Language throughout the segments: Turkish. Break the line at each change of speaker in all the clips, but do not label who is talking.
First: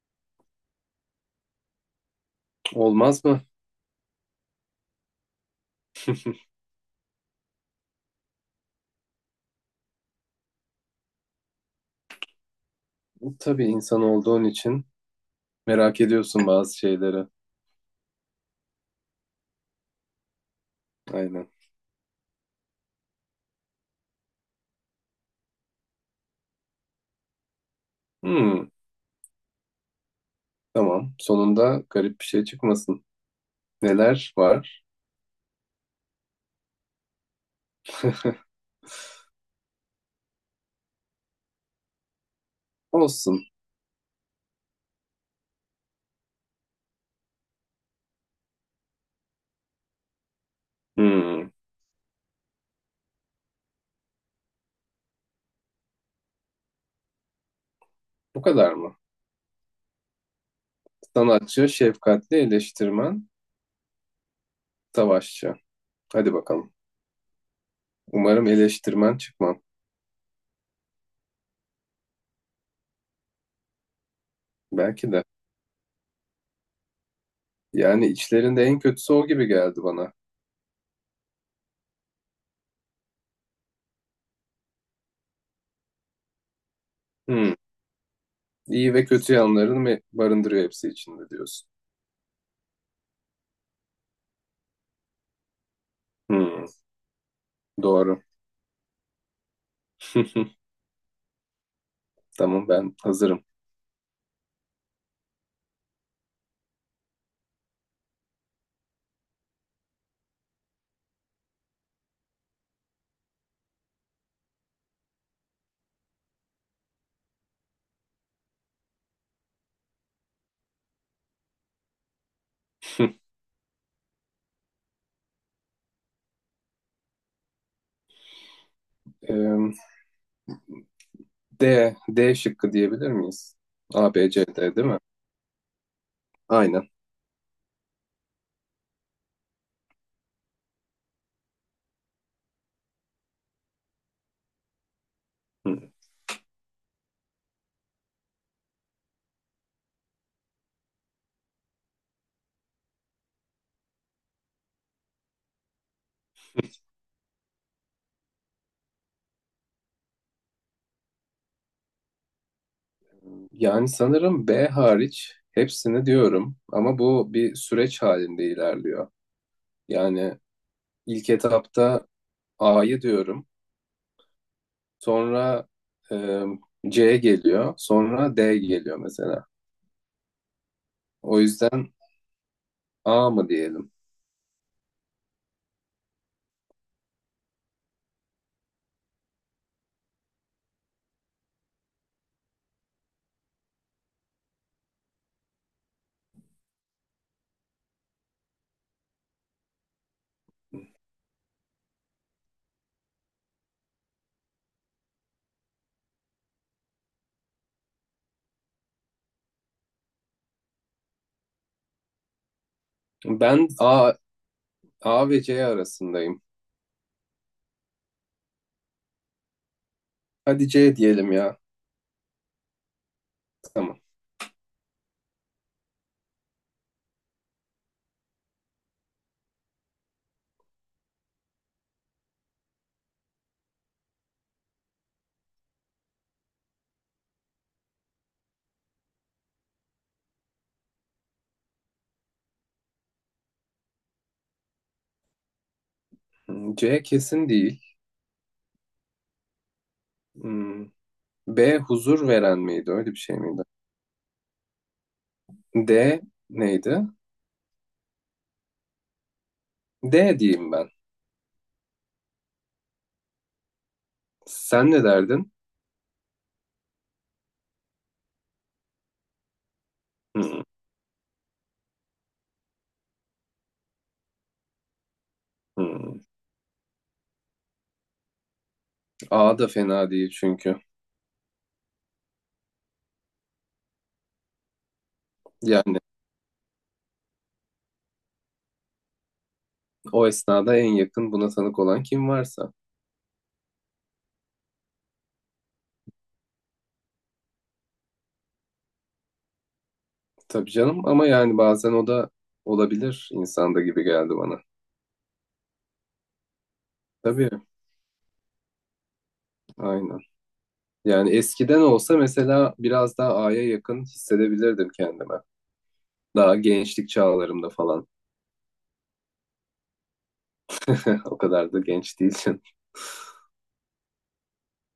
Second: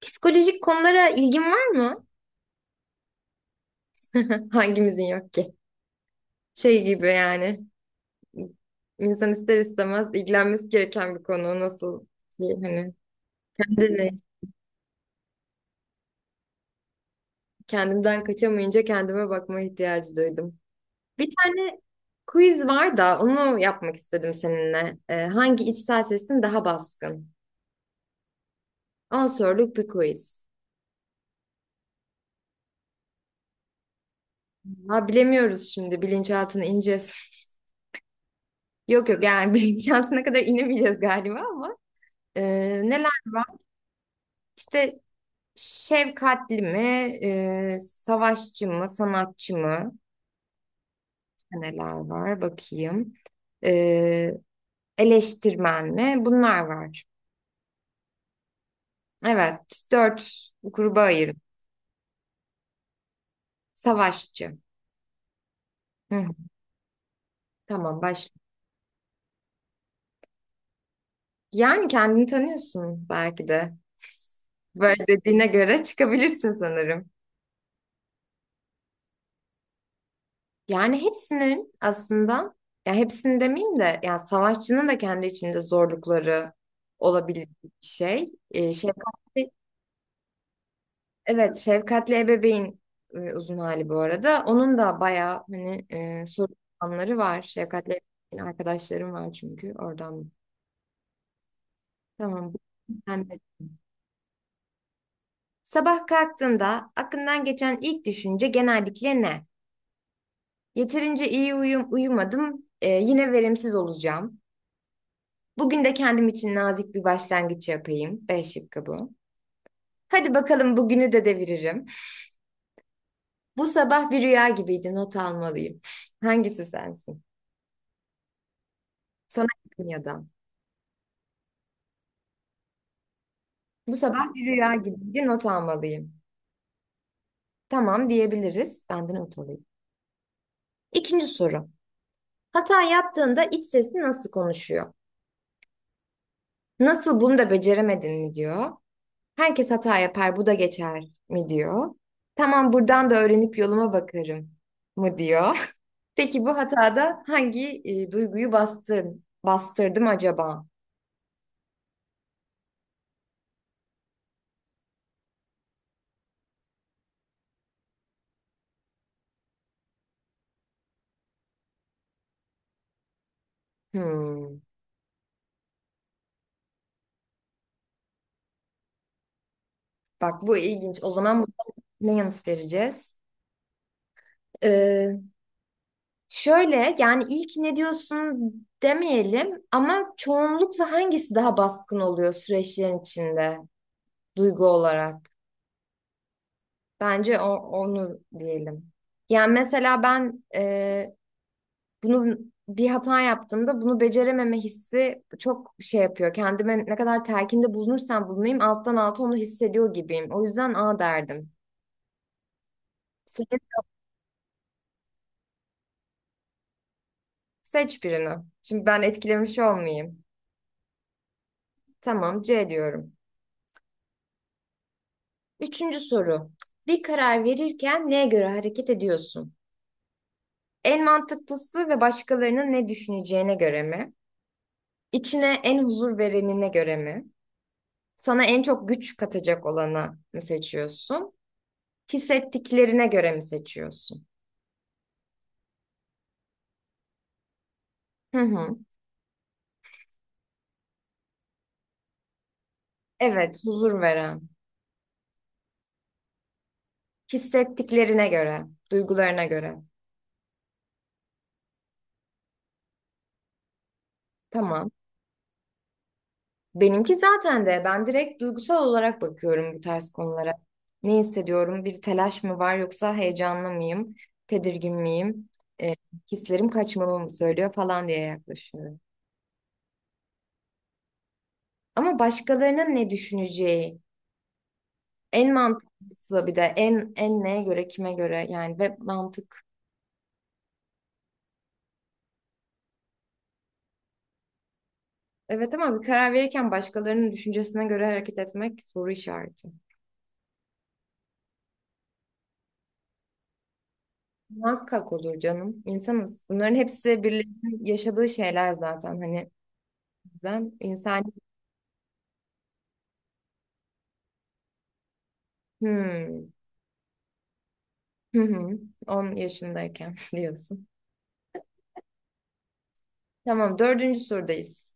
Psikolojik konulara ilgin var mı?
Olmaz mı?
Hangimizin yok ki? Şey gibi yani. İnsan ister istemez ilgilenmesi gereken bir konu. Nasıl ki hani
Tabii insan
kendine,
olduğun için merak ediyorsun bazı şeyleri.
kendimden kaçamayınca kendime bakma ihtiyacı duydum. Bir
Aynen.
tane quiz var da onu yapmak istedim seninle. Hangi içsel sesin daha baskın?
Hmm,
10 soruluk bir quiz.
tamam. Sonunda garip bir şey çıkmasın. Neler var?
Ha bilemiyoruz şimdi bilinçaltına ineceğiz. Yok yok yani bilinçaltına kadar inemeyeceğiz galiba ama. Neler var?
Olsun.
İşte şefkatli mi, savaşçı mı, sanatçı mı?
Hmm,
İşte neler var bakayım. E, Eleştirmen mi? Bunlar var.
bu kadar mı?
Evet, dört gruba ayırın.
Sanatçı, şefkatli, eleştirmen,
Savaşçı.
savaşçı.
Hı,
Hadi bakalım.
tamam başla.
Umarım eleştirmen çıkmam.
Yani kendini tanıyorsun belki de. Böyle
Belki de.
dediğine göre çıkabilirsin sanırım.
Yani içlerinde en kötüsü o gibi geldi bana.
Yani hepsinin aslında, ya hepsini demeyeyim de, ya savaşçının da kendi içinde zorlukları
Hmm,
olabilecek bir şey. E,
iyi ve kötü
şefkatli
yanlarını mı barındırıyor hepsi içinde
Evet,
diyorsun.
şefkatli ebeveyn, uzun hali bu arada. Onun da bayağı hani,
Hmm,
sorunları var. Şefkatli
doğru.
ebeveyn arkadaşlarım var çünkü oradan. Tamam.
Tamam, ben
Ben de.
hazırım.
Sabah kalktığında aklından geçen ilk düşünce genellikle ne? Yeterince iyi uyumadım. Yine verimsiz olacağım. Bugün de kendim için nazik bir başlangıç yapayım. B şıkkı bu. Hadi bakalım bugünü de deviririm. Bu sabah bir rüya gibiydi. Not almalıyım. Hangisi sensin? Sana
Ee,
yakın ya da.
D, D şıkkı diyebilir miyiz?
Bu
A, B,
sabah bir
C,
rüya
D değil mi?
gibiydi, not almalıyım.
Aynen.
Tamam diyebiliriz. Ben de not alayım. İkinci soru. Hata yaptığında iç sesi nasıl konuşuyor?
Hı.
Nasıl bunu da beceremedin mi diyor. Herkes hata yapar, bu da geçer mi diyor. Tamam buradan da öğrenip yoluma bakarım mı diyor. Peki bu hatada hangi duyguyu bastırdım acaba?
Yani sanırım B hariç hepsini diyorum ama bu bir süreç halinde ilerliyor. Yani ilk etapta A'yı diyorum,
Hmm.
sonra e, C geliyor, sonra D geliyor mesela.
Bak bu ilginç. O
O
zaman bu
yüzden
ne yanıt vereceğiz?
A mı diyelim?
Ee, Şöyle yani ilk ne diyorsun demeyelim ama çoğunlukla hangisi daha baskın oluyor süreçlerin içinde duygu olarak? Bence onu diyelim. Yani mesela ben bunu bir hata yaptığımda bunu becerememe hissi çok şey yapıyor. Kendime ne kadar telkinde bulunursam bulunayım alttan alta onu hissediyor gibiyim. O yüzden A derdim. Seç,
Ben A, A ve C arasındayım.
Seç birini. Şimdi ben etkilemiş olmayayım.
Hadi C diyelim ya.
Tamam C diyorum.
Tamam.
Üçüncü soru. Bir karar verirken neye göre hareket ediyorsun? En mantıklısı ve başkalarının ne düşüneceğine göre mi? İçine en huzur verenine göre mi? Sana en çok güç katacak olana mı seçiyorsun? Hissettiklerine göre mi seçiyorsun?
Hı, C kesin değil.
Hı hı.
Hmm, B huzur veren miydi? Öyle bir şey
Evet,
miydi?
huzur veren.
D neydi?
Hissettiklerine göre, duygularına göre.
D diyeyim ben.
Tamam.
Sen ne derdin?
Benimki zaten de ben direkt duygusal olarak bakıyorum bu tarz konulara.
Hmm,
Ne hissediyorum? Bir telaş mı var yoksa heyecanlı mıyım? Tedirgin miyim? E,
hmm.
Hislerim kaçmamı mı söylüyor falan diye yaklaşıyorum.
A da fena değil çünkü.
Ama başkalarının ne düşüneceği en
Yani
mantıklısı bir de en neye göre kime göre yani ve mantık.
o esnada en yakın buna tanık olan kim varsa.
Evet ama bir karar verirken başkalarının düşüncesine göre hareket etmek soru işareti.
Tabii canım ama yani bazen o da olabilir insanda gibi geldi bana.
Muhakkak olur canım. İnsanız. Bunların hepsi
Tabii,
birlikte yaşadığı şeyler zaten. Hani
aynen.
bizden
Yani
insan.
eskiden olsa mesela biraz daha A'ya yakın hissedebilirdim kendime.
Hmm.
Daha gençlik çağlarımda falan.
Hı hı. 10 yaşındayken diyorsun.
O kadar da genç değilsin.
Tamam, dördüncü sorudayız.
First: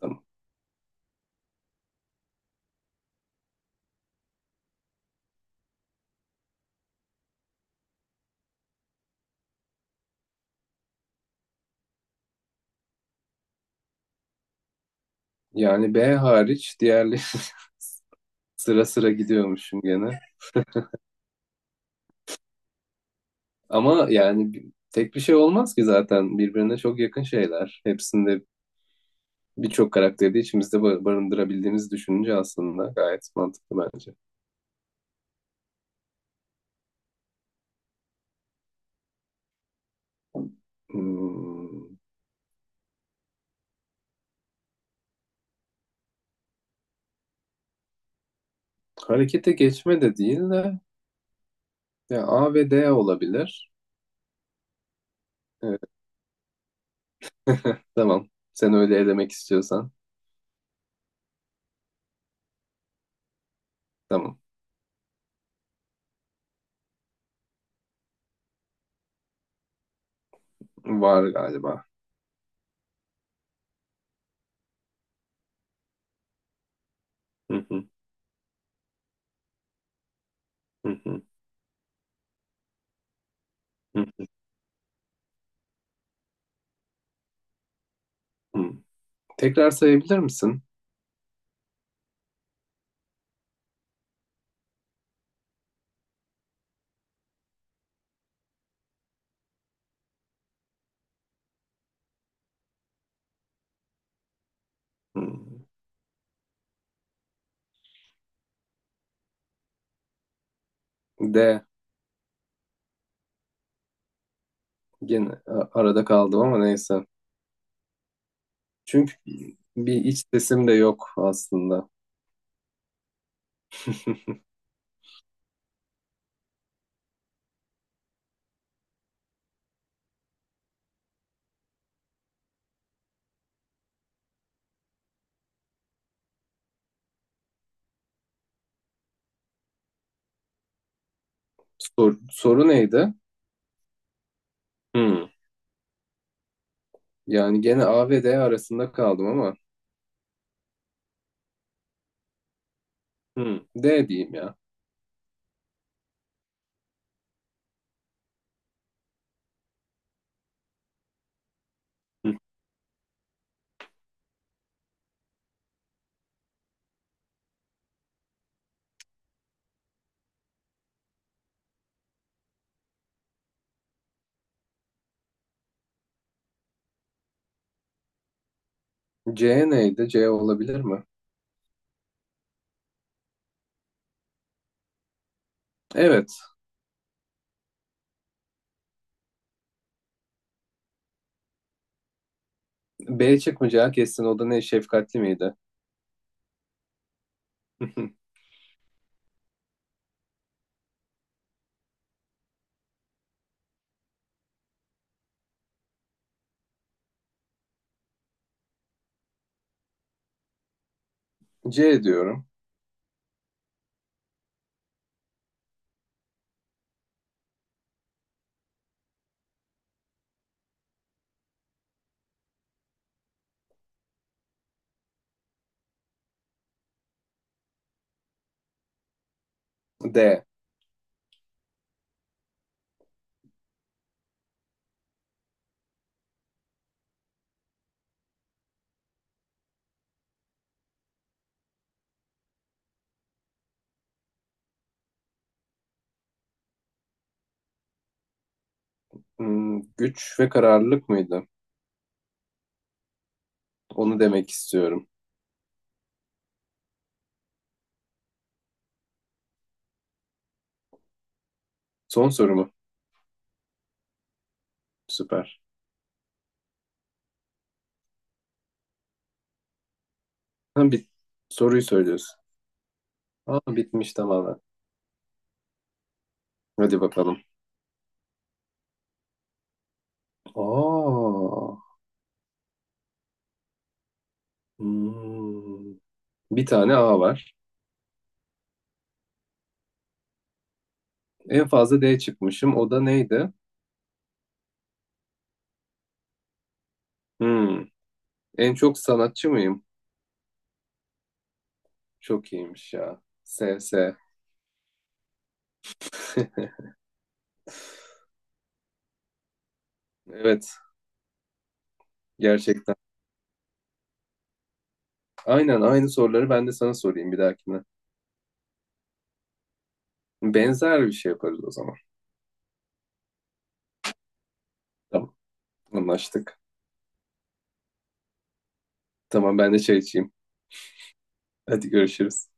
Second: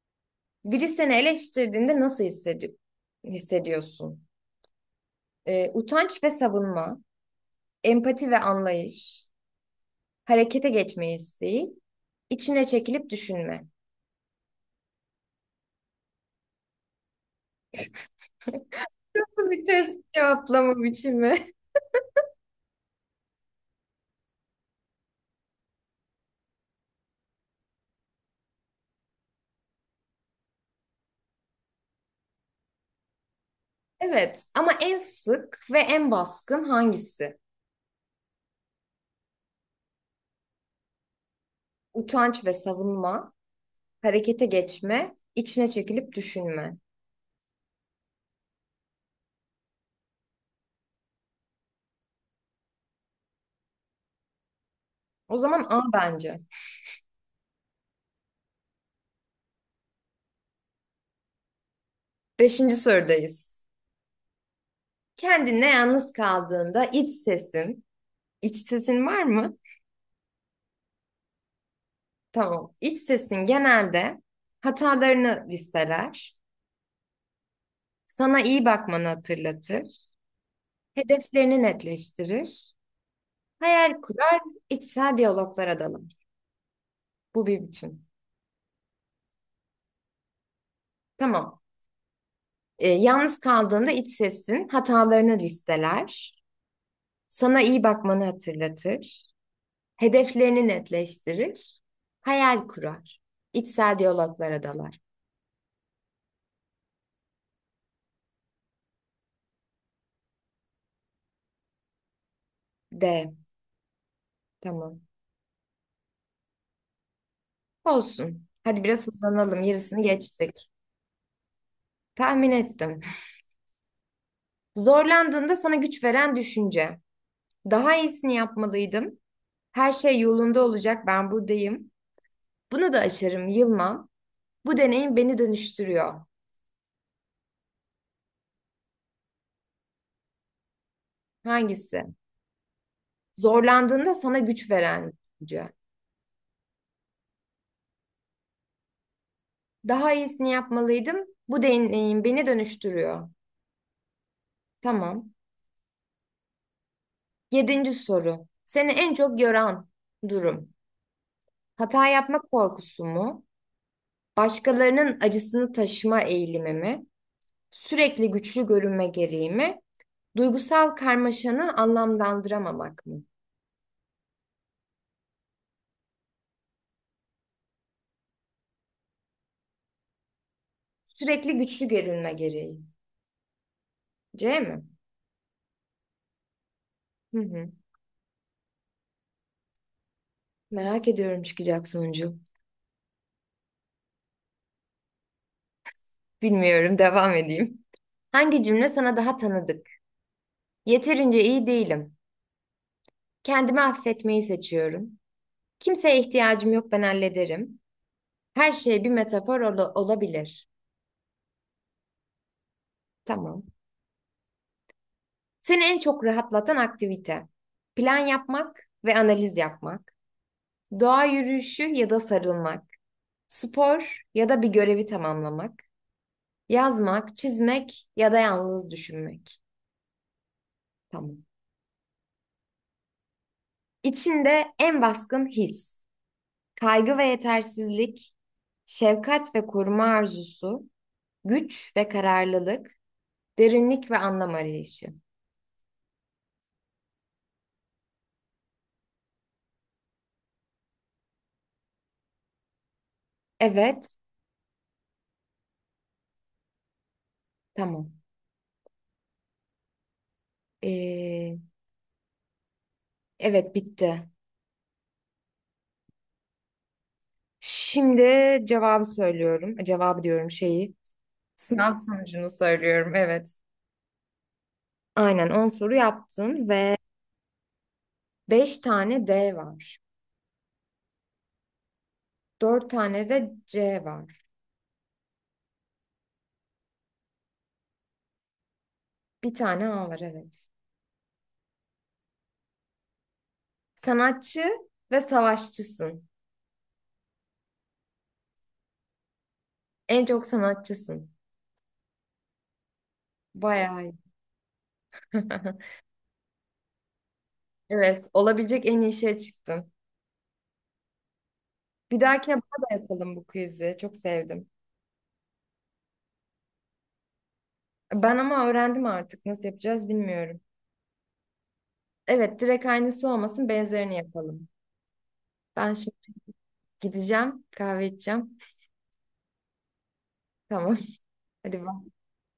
Tamam.
Biri seni eleştirdiğinde nasıl hissediyorsun? Utanç ve savunma, empati ve anlayış, harekete geçme isteği, içine çekilip düşünme.
Yani B hariç diğerleri sıra sıra
Nasıl bir
gidiyormuşum
test
gene.
cevaplama biçimi?
Ama yani tek bir şey olmaz ki zaten birbirine çok yakın şeyler. Hepsinde birçok karakteri de içimizde barındırabildiğimizi düşününce aslında gayet mantıklı bence.
Evet, ama en sık ve en baskın hangisi?
Hmm,
Utanç ve savunma, harekete geçme, içine çekilip düşünme.
harekete geçme de değil de ya A ve D olabilir.
O zaman
Evet,
A bence.
tamam. Sen öyle elemek istiyorsan.
Beşinci sorudayız.
Tamam.
Kendinle yalnız kaldığında iç sesin var mı?
Var galiba.
Tamam. İç sesin genelde hatalarını listeler,
Hı hı,
sana iyi bakmanı hatırlatır,
hı hı,
hedeflerini netleştirir, hayal
hı
kurar, içsel diyaloglara dalar. Bu bir bütün.
hı. Tekrar sayabilir misin?
Tamam. Yalnız kaldığında iç sesin hatalarını listeler, sana iyi bakmanı hatırlatır, hedeflerini netleştirir, hayal kurar, içsel diyaloglara dalar.
Hmm. D.
D. Tamam.
Gene arada kaldım ama neyse.
Olsun. Hadi biraz
Çünkü
hızlanalım.
bir
Yarısını
iç sesim
geçtik.
de yok aslında.
Tahmin ettim. Zorlandığında sana güç veren düşünce. Daha iyisini yapmalıydım. Her şey yolunda olacak. Ben buradayım. Bunu da aşarım, yılmam. Bu deneyim beni dönüştürüyor. Hangisi?
Soru neydi?
Zorlandığında sana güç veren
Hmm.
düşünce.
Yani gene A ve D arasında kaldım ama
Daha iyisini yapmalıydım. Bu deneyim beni dönüştürüyor.
hmm, D diyeyim ya.
Tamam. Yedinci soru. Seni en çok yoran durum. Hata
Hmm.
yapmak korkusu mu? Başkalarının acısını taşıma eğilimi mi, sürekli güçlü görünme gereği mi, duygusal karmaşanı anlamlandıramamak mı?
C neydi? C olabilir mi?
Sürekli güçlü görünme gereği. C mi?
Evet.
Hı hı. Merak ediyorum çıkacak sonucu.
B çıkmayacağı kesin. O da ne? Şefkatli miydi?
Bilmiyorum, devam edeyim. Hangi cümle sana daha tanıdık? Yeterince iyi değilim. Kendimi affetmeyi seçiyorum. Kimseye ihtiyacım yok, ben hallederim. Her şey bir metafor olabilir.
C diyorum.
Tamam. Seni en çok rahatlatan aktivite. Plan yapmak ve analiz yapmak. Doğa yürüyüşü ya da sarılmak. Spor ya da bir görevi tamamlamak. Yazmak, çizmek ya da yalnız düşünmek.
D.
Tamam. İçinde en baskın his. Kaygı ve yetersizlik. Şefkat ve koruma arzusu. Güç ve kararlılık. Derinlik ve anlam arayışı.
Hmm, güç ve kararlılık mıydı?
Evet,
Onu demek istiyorum.
tamam. Ee,
Son soru mu?
evet, bitti.
Süper.
Şimdi cevabı söylüyorum. Cevabı diyorum
Ha,
şeyi.
soruyu
Sınav
söylüyorsun.
sonucunu söylüyorum. Evet.
Aa, bitmiş tamamen.
Aynen 10 soru yaptın ve
Hadi bakalım.
5 tane D var.
Aa,
Dört tane de C var.
hmm. Bir tane A var.
Bir tane A var, evet.
En fazla D çıkmışım. O da neydi?
Sanatçı ve savaşçısın.
Hmm. En çok sanatçı mıyım?
En çok sanatçısın.
Çok iyiymiş ya. S,
Bayağı iyi.
S.
Evet, olabilecek en iyi şeye çıktın.
Evet,
Bir dahakine bana da
gerçekten.
yapalım bu quiz'i. Çok sevdim.
Aynen, aynı soruları ben de sana sorayım bir dahakine.
Ben ama öğrendim artık. Nasıl yapacağız bilmiyorum.
Benzer bir şey yaparız o zaman.
Evet, direkt aynısı olmasın, benzerini yapalım.
Tamam,
Ben şimdi
anlaştık.
gideceğim, kahve içeceğim.
Tamam ben de çay içeyim.
Tamam. Hadi
Hadi
bak.
görüşürüz.